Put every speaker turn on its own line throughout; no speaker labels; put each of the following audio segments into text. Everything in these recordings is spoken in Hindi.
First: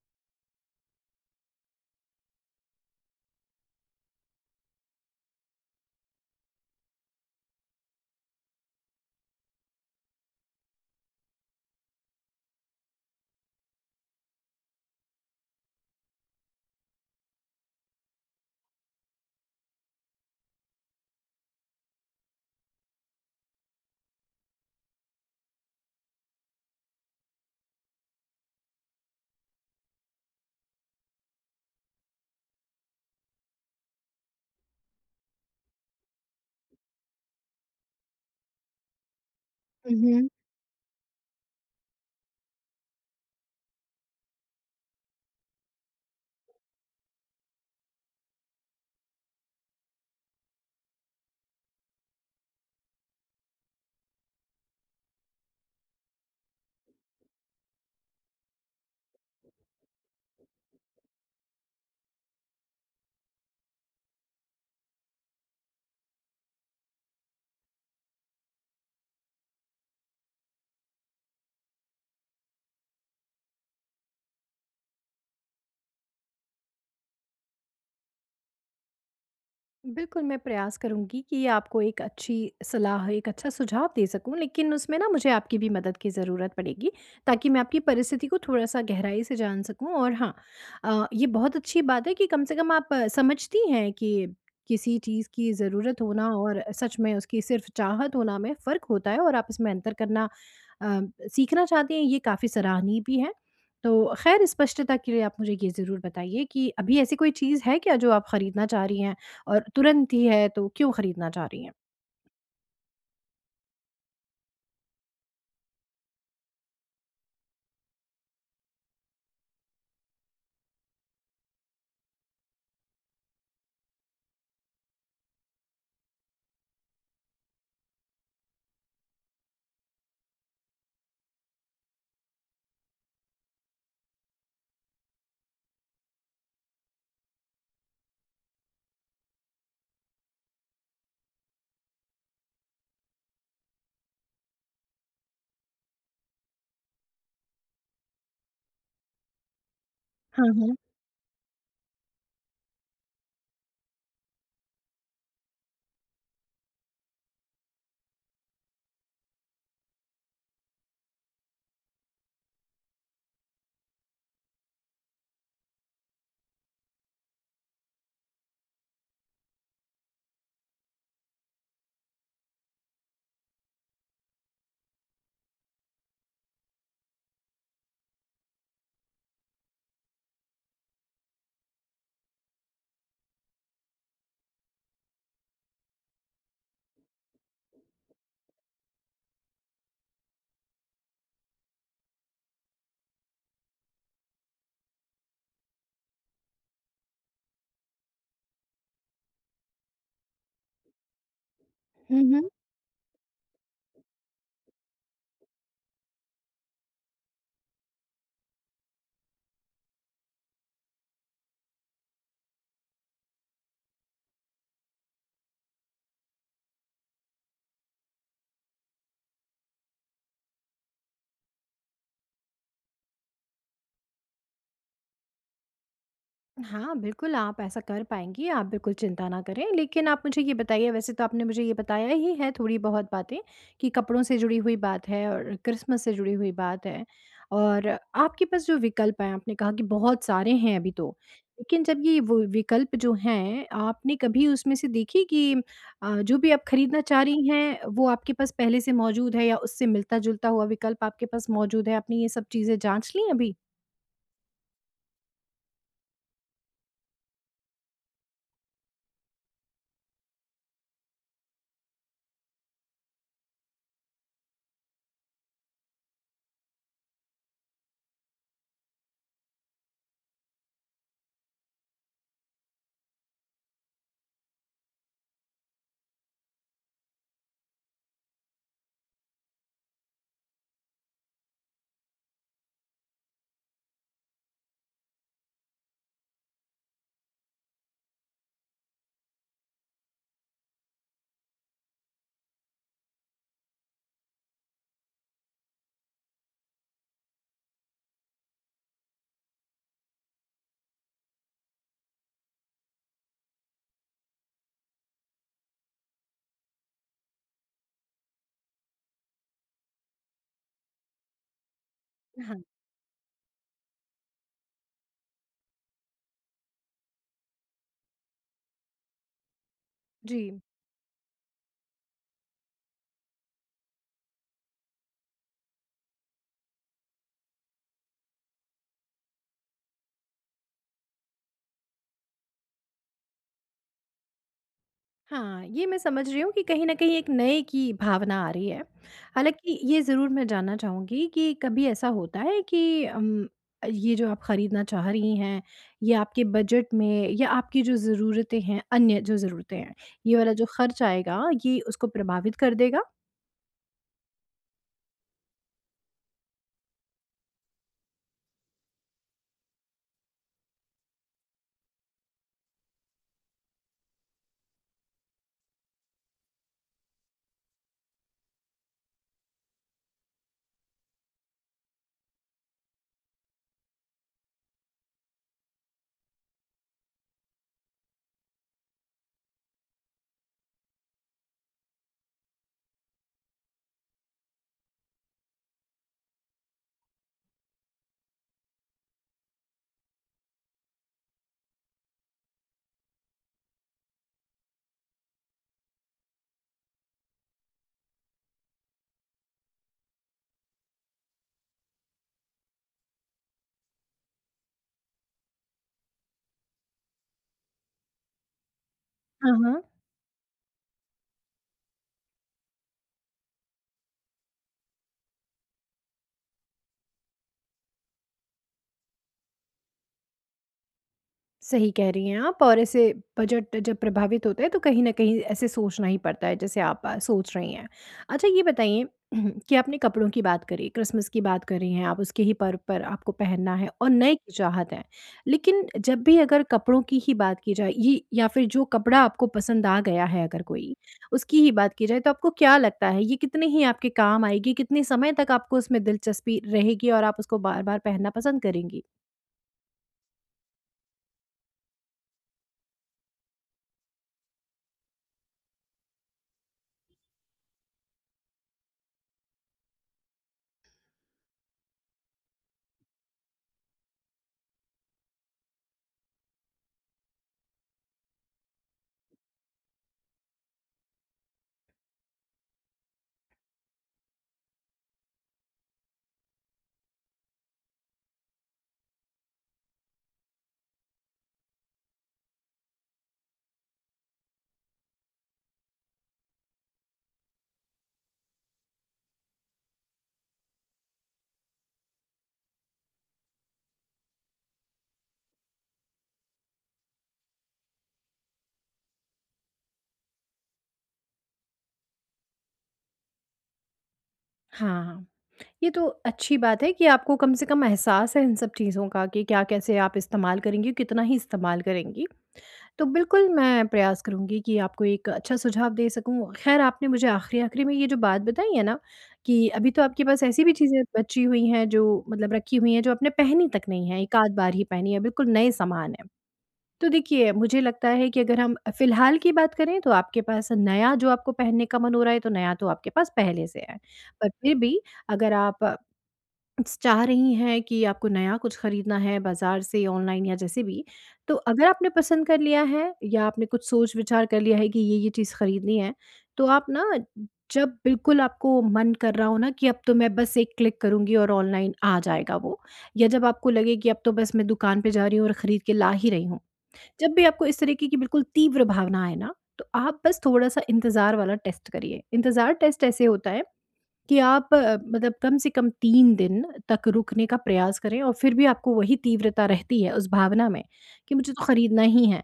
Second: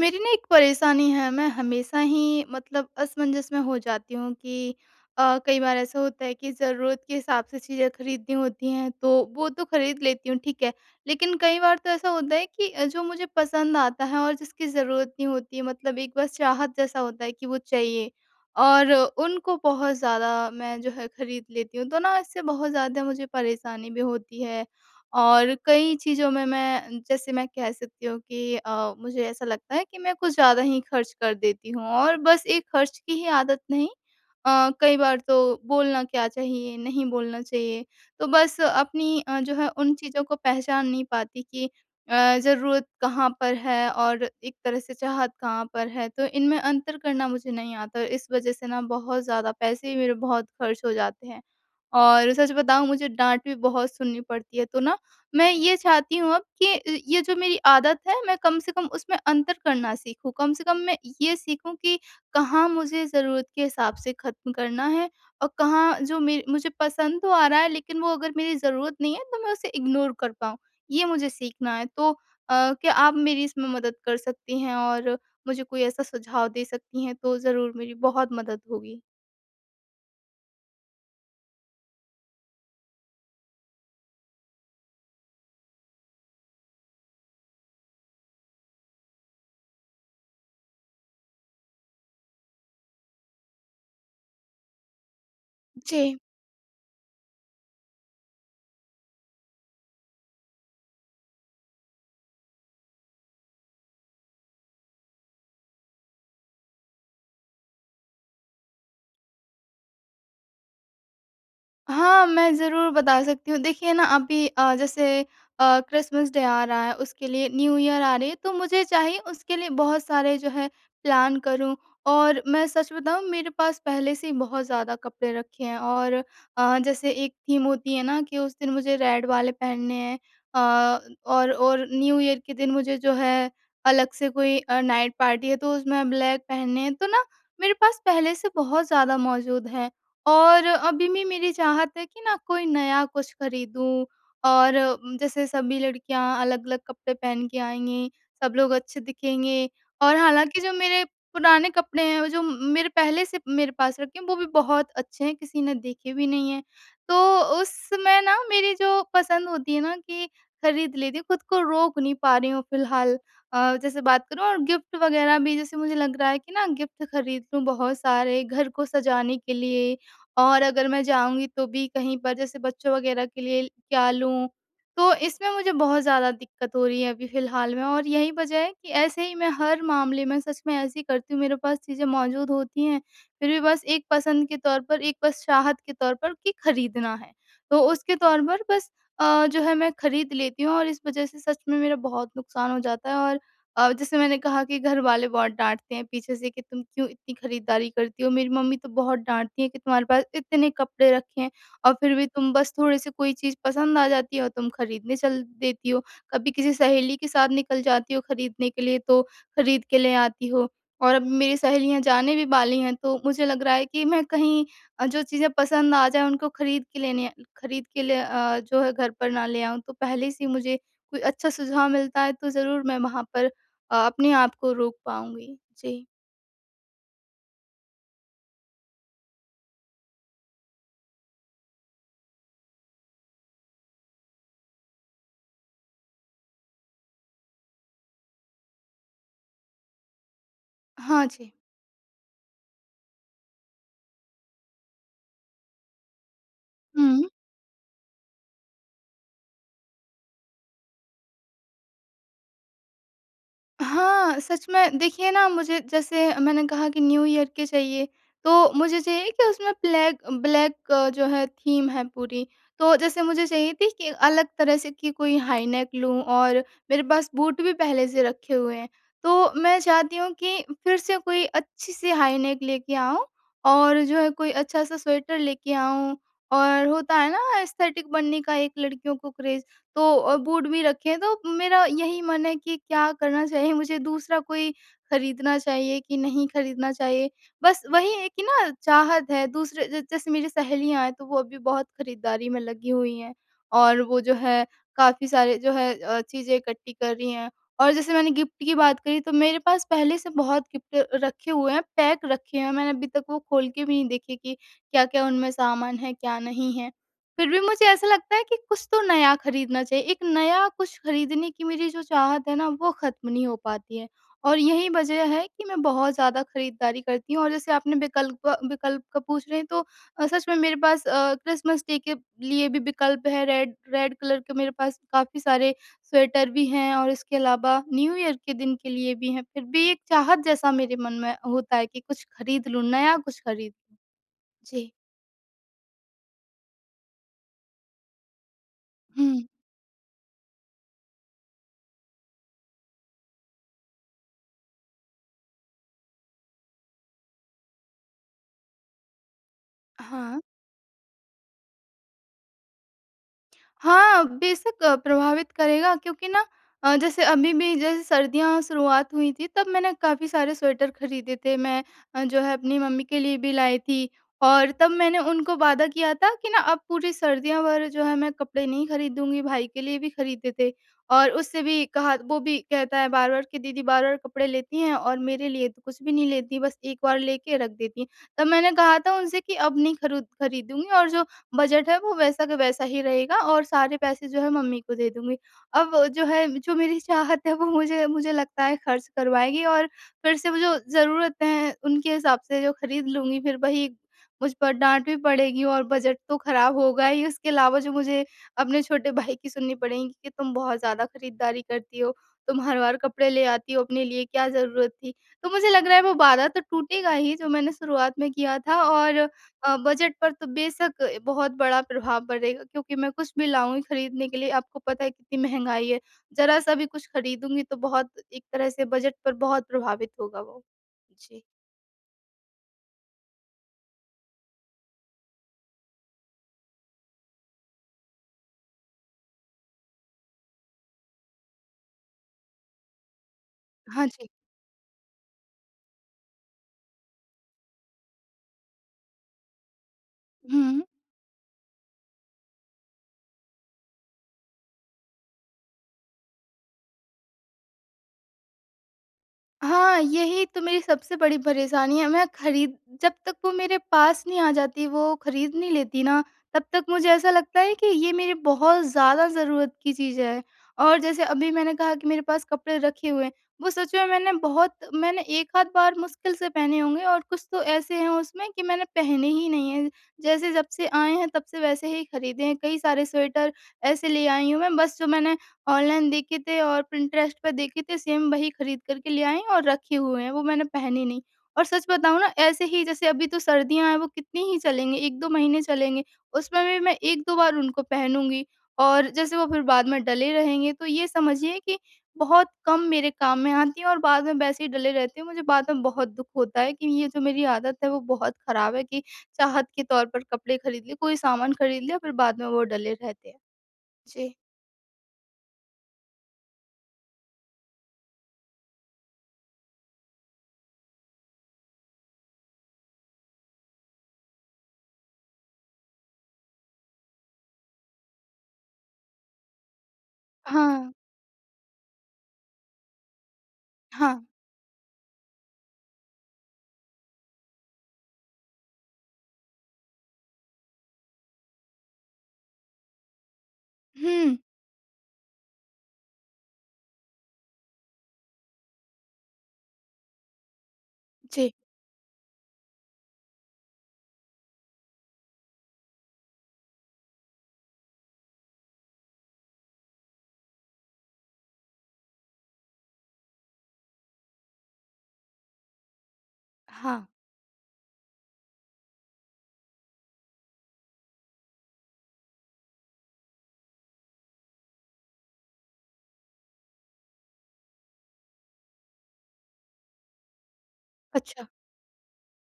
मेरी ना एक परेशानी है। मैं हमेशा ही मतलब असमंजस में हो जाती हूँ कि कई बार ऐसा होता है कि ज़रूरत के हिसाब से चीज़ें खरीदनी होती हैं तो वो तो खरीद लेती हूँ, ठीक है। लेकिन कई बार तो ऐसा होता है कि जो मुझे पसंद आता है और जिसकी ज़रूरत नहीं होती, मतलब एक बस चाहत जैसा होता है कि वो चाहिए और उनको बहुत ज़्यादा मैं जो है खरीद लेती हूँ। तो ना इससे बहुत ज़्यादा मुझे परेशानी भी होती है और कई चीज़ों में मैं जैसे मैं कह सकती हूँ कि मुझे ऐसा लगता है कि मैं कुछ ज़्यादा ही खर्च कर देती हूँ और बस एक खर्च की ही आदत नहीं। कई बार तो बोलना क्या चाहिए, नहीं बोलना चाहिए। तो बस अपनी जो है उन चीज़ों
Mhm.
को पहचान नहीं पाती कि ज़रूरत कहाँ पर है और एक तरह से चाहत कहाँ पर है। तो इनमें अंतर करना मुझे नहीं आता और इस वज़ह से ना बहुत ज़्यादा पैसे भी मेरे बहुत खर्च हो जाते हैं। और सच बताऊँ, मुझे डाँट भी बहुत सुननी पड़ती है। तो ना मैं ये चाहती हूँ अब कि ये जो मेरी आदत है मैं कम से कम उसमें अंतर करना सीखूँ। कम से कम मैं ये सीखूँ कि कहाँ मुझे ज़रूरत के हिसाब से ख़त्म करना है और कहाँ जो मेर मुझे पसंद तो आ रहा है लेकिन वो अगर मेरी ज़रूरत नहीं है तो मैं उसे इग्नोर कर पाऊँ। ये मुझे सीखना है तो क्या आप मेरी इसमें मदद कर सकती हैं और मुझे कोई ऐसा सुझाव दे सकती हैं तो ज़रूर मेरी बहुत मदद होगी।
बिल्कुल, मैं प्रयास करूँगी कि आपको एक अच्छी सलाह, एक अच्छा सुझाव दे सकूँ, लेकिन उसमें ना मुझे आपकी भी मदद की ज़रूरत पड़ेगी, ताकि मैं आपकी परिस्थिति को थोड़ा-सा गहराई से जान सकूँ। और हाँ, ये बहुत अच्छी बात है कि कम से कम आप समझती हैं कि किसी चीज़ की ज़रूरत
जी।
होना और सच में उसकी सिर्फ़ चाहत होना में फ़र्क होता है और आप इसमें अंतर करना अ, सीखना चाहते हैं, ये काफ़ी सराहनीय भी है। तो ख़ैर, स्पष्टता के लिए आप मुझे ये ज़रूर बताइए कि अभी ऐसी कोई चीज़ है क्या जो आप खरीदना चाह रही हैं? और तुरंत ही है तो क्यों खरीदना चाह रही हैं?
हाँ, मैं ज़रूर बता सकती हूँ। देखिए ना अभी जैसे क्रिसमस डे आ रहा है, उसके लिए न्यू ईयर आ रही है, तो मुझे चाहिए उसके लिए बहुत सारे जो है प्लान करूँ। और मैं सच बताऊँ मेरे पास पहले से ही बहुत ज़्यादा कपड़े रखे हैं और जैसे एक थीम होती है ना कि उस दिन मुझे रेड वाले पहनने हैं। अ, और न्यू ईयर के दिन मुझे जो है अलग से कोई नाइट पार्टी है तो उसमें ब्लैक पहनने हैं। तो ना मेरे पास पहले से बहुत ज़्यादा मौजूद है। और अभी भी मेरी चाहत है कि ना कोई नया कुछ खरीदूँ और जैसे सभी लड़कियाँ अलग-अलग कपड़े पहन के आएँगी, सब लोग अच्छे दिखेंगे और
हाँ,
हालाँकि जो
हाँ।
मेरे पुराने कपड़े हैं, वो जो मेरे पहले से मेरे पास रखे हैं, वो भी बहुत अच्छे हैं, किसी ने देखे भी नहीं हैं। तो उसमें ना मेरी जो पसंद होती है ना कि खरीद लेती हूँ, खुद को रोक नहीं पा रही हूँ फिलहाल। जैसे बात करूँ और गिफ्ट वगैरह भी, जैसे मुझे लग रहा है कि ना गिफ्ट खरीद लूँ बहुत सारे घर को सजाने के लिए और अगर मैं जाऊँगी तो भी कहीं पर जैसे बच्चों वगैरह के लिए क्या लूँ? तो इसमें मुझे बहुत ज़्यादा दिक्कत हो रही है अभी फ़िलहाल में और यही वजह है कि ऐसे ही मैं हर मामले में सच में ऐसे ही करती हूँ, मेरे पास चीज़ें मौजूद होती हैं, फिर भी बस एक पसंद के तौर पर, एक बस चाहत के तौर पर कि खरीदना है। तो उसके तौर पर बस जो है मैं खरीद लेती हूँ और इस वजह से सच में मेरा बहुत नुकसान हो जाता है। और जैसे मैंने कहा कि घर वाले बहुत डाँटते हैं पीछे से कि तुम क्यों इतनी खरीदारी करती हो? मेरी मम्मी तो बहुत डाँटती हैं कि तुम्हारे पास इतने कपड़े रखे हैं और फिर भी
हुँ।
तुम बस थोड़े-से कोई चीज़ पसंद आ जाती है और तुम खरीदने चल देती हो। कभी किसी सहेली के साथ निकल जाती हो खरीदने के लिए तो खरीद के ले आती हो। और अब मेरी सहेलियाँ जाने भी वाली हैं तो मुझे लग रहा है कि मैं कहीं जो चीज़ें पसंद आ जाएँ उनको खरीद के ले जो है घर पर ना ले आऊँ। तो पहले से ही मुझे कोई अच्छा सुझाव मिलता है तो ज़रूर मैं वहाँ पर अपने आप को रोक पाऊँगी। जी।
हाँ, बिल्कुल आप ऐसा कर पाएँगी, आप बिल्कुल चिंता ना करें। लेकिन आप मुझे ये बताइए, वैसे तो आपने मुझे ये बताया ही है थोड़ी-बहुत बातें कि कपड़ों से जुड़ी हुई बात है और क्रिसमस से जुड़ी हुई बात है, और आपके पास जो विकल्प हैं, आपने कहा कि बहुत सारे हैं अभी तो।
हाँ जी।
लेकिन जब ये वो विकल्प जो हैं, आपने कभी उसमें से देखी कि जो भी आप खरीदना चाह
हुँ।
रही हैं, वो आपके पास पहले से मौजूद है या उससे मिलता-जुलता हुआ विकल्प आपके पास मौजूद है? आपने ये सब चीज़ें जाँच ली अभी?
हाँ, सच में देखिए ना, मुझे जैसे मैंने कहा कि न्यू ईयर के चाहिए, तो मुझे चाहिए कि उसमें ब्लैक ब्लैक जो है थीम है पूरी। तो जैसे मुझे चाहिए थी कि अलग तरह से, कि कोई हाई नेक लूँ और मेरे पास बूट भी पहले से रखे हुए हैं। तो मैं चाहती हूँ कि फिर से कोई अच्छी सी हाई नेक लेके आऊँ और जो है कोई अच्छा-सा स्वेटर लेके आऊँ और होता है ना एस्थेटिक बनने का एक लड़कियों को क्रेज़। तो बूट भी रखे हैं, तो मेरा यही मन है कि क्या करना चाहिए मुझे, दूसरा कोई खरीदना चाहिए कि नहीं खरीदना चाहिए? बस वही है कि ना चाहत है दूसरे ज जैसे मेरी सहेलियाँ हैं, तो वो अभी बहुत खरीदारी में लगी हुई हैं और वो जो है काफ़ी सारे जो है चीज़ें इकट्ठी कर रही हैं। और जैसे मैंने गिफ्ट की बात करी तो मेरे पास पहले से बहुत गिफ्ट रखे हुए हैं, पैक रखे हुए हैं, मैंने अभी तक वो खोल के भी नहीं देखे कि क्या-क्या उनमें सामान है, क्या नहीं है। फिर भी मुझे ऐसा लगता है कि कुछ तो नया खरीदना चाहिए। एक नया कुछ खरीदने की मेरी जो चाहत है
हाँ।
ना, वो ख़त्म नहीं हो पाती है। और यही वजह है कि मैं बहुत ज़्यादा खरीदारी करती हूँ और जैसे आपने विकल्प विकल्प का पूछ रहे हैं तो
जी।
सच में मेरे पास क्रिसमस डे के लिए भी विकल्प है। रेड रेड कलर के मेरे पास काफ़ी सारे स्वेटर भी हैं और इसके अलावा न्यू ईयर के दिन के लिए भी हैं। फिर भी एक चाहत जैसा मेरे मन में होता है कि कुछ खरीद लूँ, नया कुछ खरीद लूँ। जी।
हाँ, ये मैं समझ रही हूँ कि कहीं न कहीं एक नए की भावना आ रही है।
हुँ।
हालाँकि ये ज़रूर मैं जानना चाहूँगी कि कभी ऐसा होता है कि ये जो आप खरीदना चाह रही हैं, ये आपके बजट में या आपकी जो ज़रूरतें हैं, अन्य जो ज़रूरतें हैं, ये
हाँ।
वाला जो खर्च आएगा, ये उसको प्रभावित कर देगा?
हाँ, बेशक प्रभावित करेगा, क्योंकि ना जैसे अभी भी जैसे सर्दियाँ शुरुआत हुई थी तब मैंने काफ़ी सारे स्वेटर खरीदे थे। मैं जो है अपनी मम्मी के लिए भी लाई थी और तब मैंने उनको वादा किया था कि ना अब पूरी सर्दियाँ भर जो है मैं कपड़े नहीं खरीदूँगी, भाई के लिए भी खरीदे थे। और उससे भी कहा, वो भी कहता है बार-बार कि दीदी बार-बार कपड़े लेती हैं और मेरे लिए तो कुछ भी नहीं लेती, बस एक बार लेके रख देती हैं। तब मैंने कहा था उनसे कि अब नहीं खरुद खरीदूँगी और जो बजट है वो वैसा का वैसा ही रहेगा और सारे पैसे जो है मम्मी को दे दूँगी। अब जो है जो मेरी चाहत है वो मुझे मुझे लगता है खर्च करवाएगी और फिर से वो जो ज़रूरतें हैं उनके हिसाब से जो खरीद लूँगी फिर वही मुझ पर डाँट भी पड़ेगी और बजट तो खराब होगा ही। उसके अलावा जो मुझे अपने छोटे भाई की सुननी पड़ेगी कि तुम बहुत ज़्यादा खरीदारी करती हो, तुम हर बार कपड़े ले आती हो, अपने लिए क्या ज़रूरत थी? तो मुझे लग रहा है वो वादा तो टूटेगा ही जो मैंने शुरुआत में किया था और
हाँ, हाँ।
बजट पर तो बेशक बहुत बड़ा प्रभाव पड़ेगा, क्योंकि मैं कुछ भी लाऊँगी खरीदने के लिए, आपको पता है कितनी महँगाई है। ज़रा-सा भी कुछ खरीदूँगी तो बहुत एक तरह से बजट पर बहुत प्रभावित होगा वो। जी।
सही कह रही हैं आप, और ऐसे बजट जब प्रभावित होता है तो कहीं न कहीं ऐसे सोचना ही पड़ता है जैसे आप सोच रही हैं। अच्छा, ये बताइए कि आपने कपड़ों की बात करी, क्रिसमस की बात कर रही हैं आप, उसके ही पर्व पर आपको पहनना है
हाँ
और
जी।
नए की चाहत है। लेकिन जब भी अगर कपड़ों की ही बात की जाए ये या फिर जो कपड़ा आपको पसंद आ गया है अगर
हुँ।
कोई, उसकी ही बात की जाए, तो आपको क्या लगता है ये कितने ही आपके काम आएगी, कितने समय तक आपको उसमें दिलचस्पी रहेगी और आप उसको बार-बार पहनना पसंद करेंगी?
हाँ, यही तो मेरी सबसे बड़ी परेशानी है। मैं खरीद जब तक वो मेरे पास नहीं आ जाती, वो खरीद नहीं लेती ना, तब तक मुझे ऐसा लगता है कि ये मेरी बहुत ज़्यादा ज़रूरत की चीज़ है। और जैसे अभी मैंने कहा कि मेरे पास कपड़े रखे हुए हैं, वो सच में मैंने एक आध बार मुश्किल से पहने होंगे और कुछ तो ऐसे हैं उसमें कि मैंने पहने ही नहीं हैं। जैसे जब से आए हैं, तब से वैसे ही खरीदे हैं। कई सारे स्वेटर ऐसे ले आई हूँ मैं, बस जो मैंने ऑनलाइन देखे थे और पिंटरेस्ट पे देखे थे, सेम वही खरीद कर के ले आए हैं और रखे हुए हैं, वो मैंने पहने नहीं। और सच बताऊँ ना, ऐसे ही जैसे अभी तो सर्दियाँ हैं वो कितनी ही चलेंगे, 1-2 महीने चलेंगे, उसमें भी मैं 1-2 बार उनको पहनूँगी और जैसे वो फिर बाद में डले रहेंगे। तो ये समझिए कि बहुत कम मेरे काम में आती हैं और बाद में वैसे ही डले रहते हैं। मुझे बाद में बहुत दुःख होता है कि ये जो मेरी आदत है वो बहुत ख़राब है कि चाहत के तौर पर कपड़े खरीद लिए, कोई सामान खरीद लिया फिर बाद में वो डले रहते हैं। जी।
हाँ। ये तो अच्छी बात है कि आपको कम से कम एहसास है इन सब चीज़ों का कि क्या, कैसे आप इस्तेमाल करेंगी, कितना ही इस्तेमाल करेंगी। तो बिल्कुल मैं प्रयास करूँगी कि आपको एक अच्छा सुझाव दे सकूँ। ख़ैर, आपने मुझे आखिरी-आखिरी में ये जो बात बताई है ना, कि अभी तो आपके पास ऐसी भी
हाँ।
चीज़ें बची हुई हैं जो मतलब रखी हुई हैं जो आपने पहनी तक नहीं
हाँ।
है, 1 आध बार ही पहनी है, बिल्कुल नए सामान हैं। तो देखिए, मुझे लगता है कि अगर हम फ़िलहाल की बात करें तो आपके पास नया जो आपको पहनने का मन हो रहा है तो नया तो आपके पास पहले से है।
हुँ,
पर फिर भी अगर आप चाह रही हैं कि आपको नया कुछ खरीदना है बाजार से ऑनलाइन या जैसे भी,
जी,
तो अगर आपने पसंद कर लिया है या आपने कुछ सोच विचार कर लिया है कि ये चीज़ खरीदनी है, तो आप ना जब बिल्कुल आपको मन कर रहा हो ना कि अब तो मैं बस एक क्लिक करूँगी और ऑनलाइन आ जाएगा वो, या जब आपको लगे कि अब तो बस मैं दुकान पे जा रही हूँ और खरीद के ला ही रही हूँ।
हाँ,
जब भी आपको इस तरीके की बिल्कुल तीव्र भावना आए ना, तो आप बस थोड़ा-सा इंतज़ार वाला टेस्ट करिए। इंतज़ार टेस्ट ऐसे होता है कि आप मतलब कम से कम 3 दिन तक रुकने का प्रयास करें और फिर भी आपको वही तीव्रता रहती है उस भावना में कि
अच्छा,
मुझे तो खरीदना ही है,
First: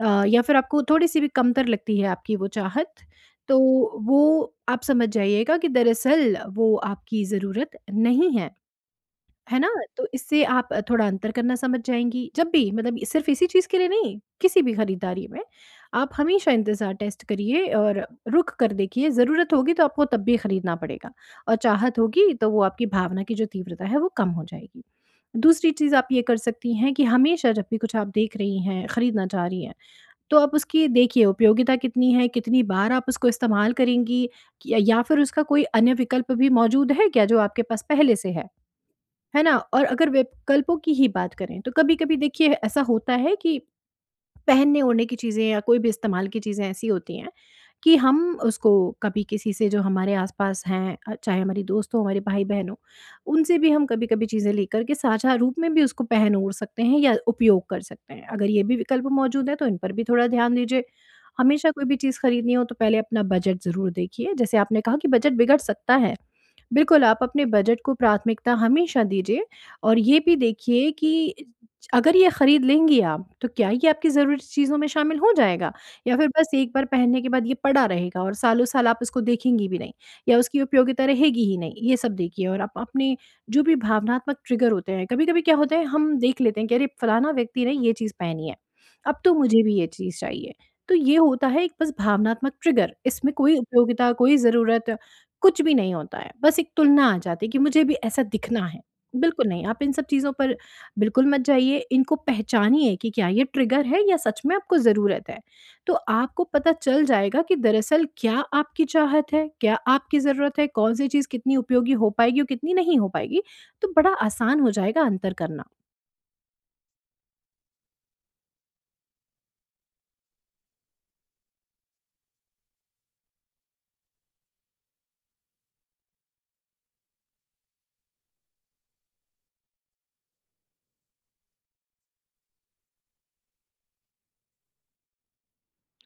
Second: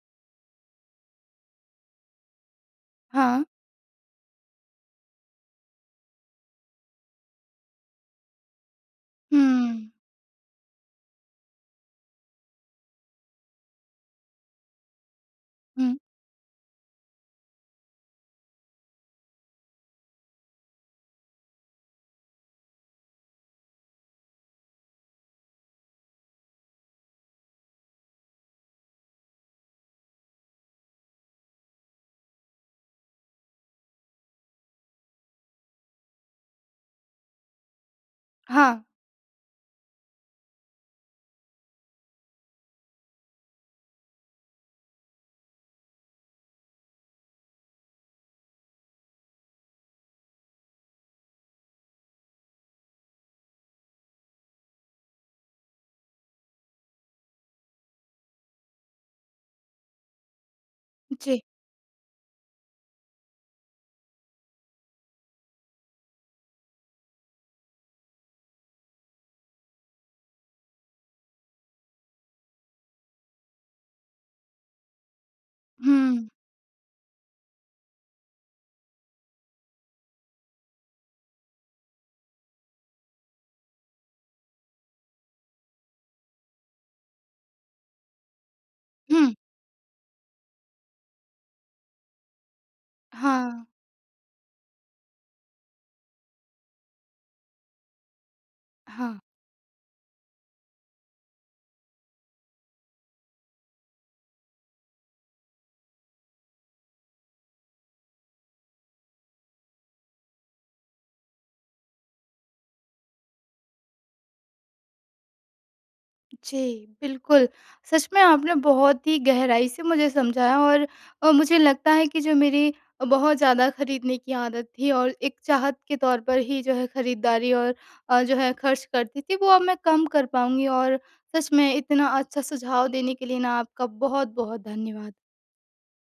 या फिर आपको थोड़ी-सी भी कमतर लगती है आपकी वो चाहत,
हाँ,
तो वो आप समझ जाइएगा कि दरअसल वो आपकी ज़रूरत नहीं है।
हुँ,
है ना? तो इससे आप थोड़ा अंतर करना समझ जाएँगी। जब भी मतलब सिर्फ़ इसी चीज़ के लिए नहीं, किसी भी खरीदारी में
हुँ,
आप हमेशा इंतज़ार टेस्ट करिए और रुक कर देखिए, ज़रूरत होगी तो आपको तब भी खरीदना पड़ेगा, और चाहत होगी तो वो आपकी भावना की जो तीव्रता है वो कम हो जाएगी। दूसरी चीज़ आप ये कर सकती हैं कि हमेशा जब भी कुछ आप देख रही हैं, खरीदना चाह रही हैं, तो आप उसकी देखिए उपयोगिता कितनी है, कितनी बार आप उसको इस्तेमाल करेंगी, कि या फिर उसका कोई अन्य विकल्प भी मौजूद है क्या जो आपके पास पहले से है?
हाँ,
है ना? और अगर विकल्पों की ही बात करें तो कभी-कभी देखिए ऐसा होता है कि पहनने-ओढ़ने की चीज़ें या कोई भी इस्तेमाल की चीज़ें ऐसी होती हैं कि हम उसको कभी किसी से जो हमारे आस-पास हैं, चाहे हमारे दोस्त हों, हमारे भाई-बहन हों, उनसे भी हम कभी-कभी चीज़ें लेकर के साझा रूप में भी उसको पहन-ओढ़ सकते हैं या उपयोग कर सकते हैं। अगर ये भी विकल्प मौजूद है तो इन पर भी थोड़ा ध्यान दीजिए।
जी,
हमेशा कोई भी चीज़ खरीदनी हो तो पहले अपना बजट ज़रूर देखिए। जैसे आपने कहा कि बजट बिगड़ सकता है। बिल्कुल, आप अपने बजट को प्राथमिकता हमेशा दीजिए और ये भी देखिए कि अगर ये खरीद लेंगी आप, तो क्या ये आपकी ज़रूरी चीज़ों में शामिल हो जाएगा? या
हुँ,
फिर बस एक बार पहनने के बाद ये पड़ा रहेगा और सालों-साल आप इसको देखेंगी भी नहीं, या उसकी उपयोगिता रहेगी ही नहीं, ये सब देखिए। और आप अपने जो भी भावनात्मक ट्रिगर होते हैं, कभी-कभी क्या होता है हम देख लेते हैं कि अरे, फलाना व्यक्ति ने ये चीज़ पहनी है, अब
हुँ,
तो मुझे भी ये चीज़ चाहिए। तो ये होता है एक बस भावनात्मक ट्रिगर, इसमें कोई
हाँ,
उपयोगिता, कोई ज़रूरत कुछ भी नहीं होता है, बस एक तुलना आ जाती है कि मुझे भी ऐसा दिखना है।
हाँ,
बिल्कुल नहीं, आप इन सब चीज़ों पर बिल्कुल मत जाइए, इनको पहचानिए कि क्या ये ट्रिगर है या सच में आपको ज़रूरत है। तो आपको पता चल जाएगा कि दरअसल क्या आपकी चाहत है, क्या आपकी ज़रूरत है, कौन-सी चीज़ कितनी उपयोगी हो पाएगी और कितनी नहीं हो पाएगी, तो बड़ा आसान हो जाएगा अंतर करना।
जी, बिल्कुल। सच में आपने बहुत ही गहराई से मुझे समझाया और मुझे लगता है कि जो मेरी बहुत ज़्यादा खरीदने की आदत थी और एक चाहत के तौर पर ही जो है खरीदारी और जो है खर्च करती थी, वो अब मैं कम कर पाऊँगी और सच में इतना अच्छा सुझाव देने के लिए ना आपका बहुत-बहुत धन्यवाद।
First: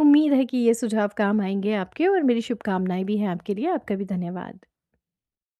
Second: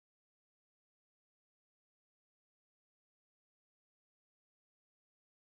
उम्मीद है कि ये सुझाव काम आएँगे आपके और मेरी शुभकामनाएँ भी हैं आपके लिए। आपका भी धन्यवाद।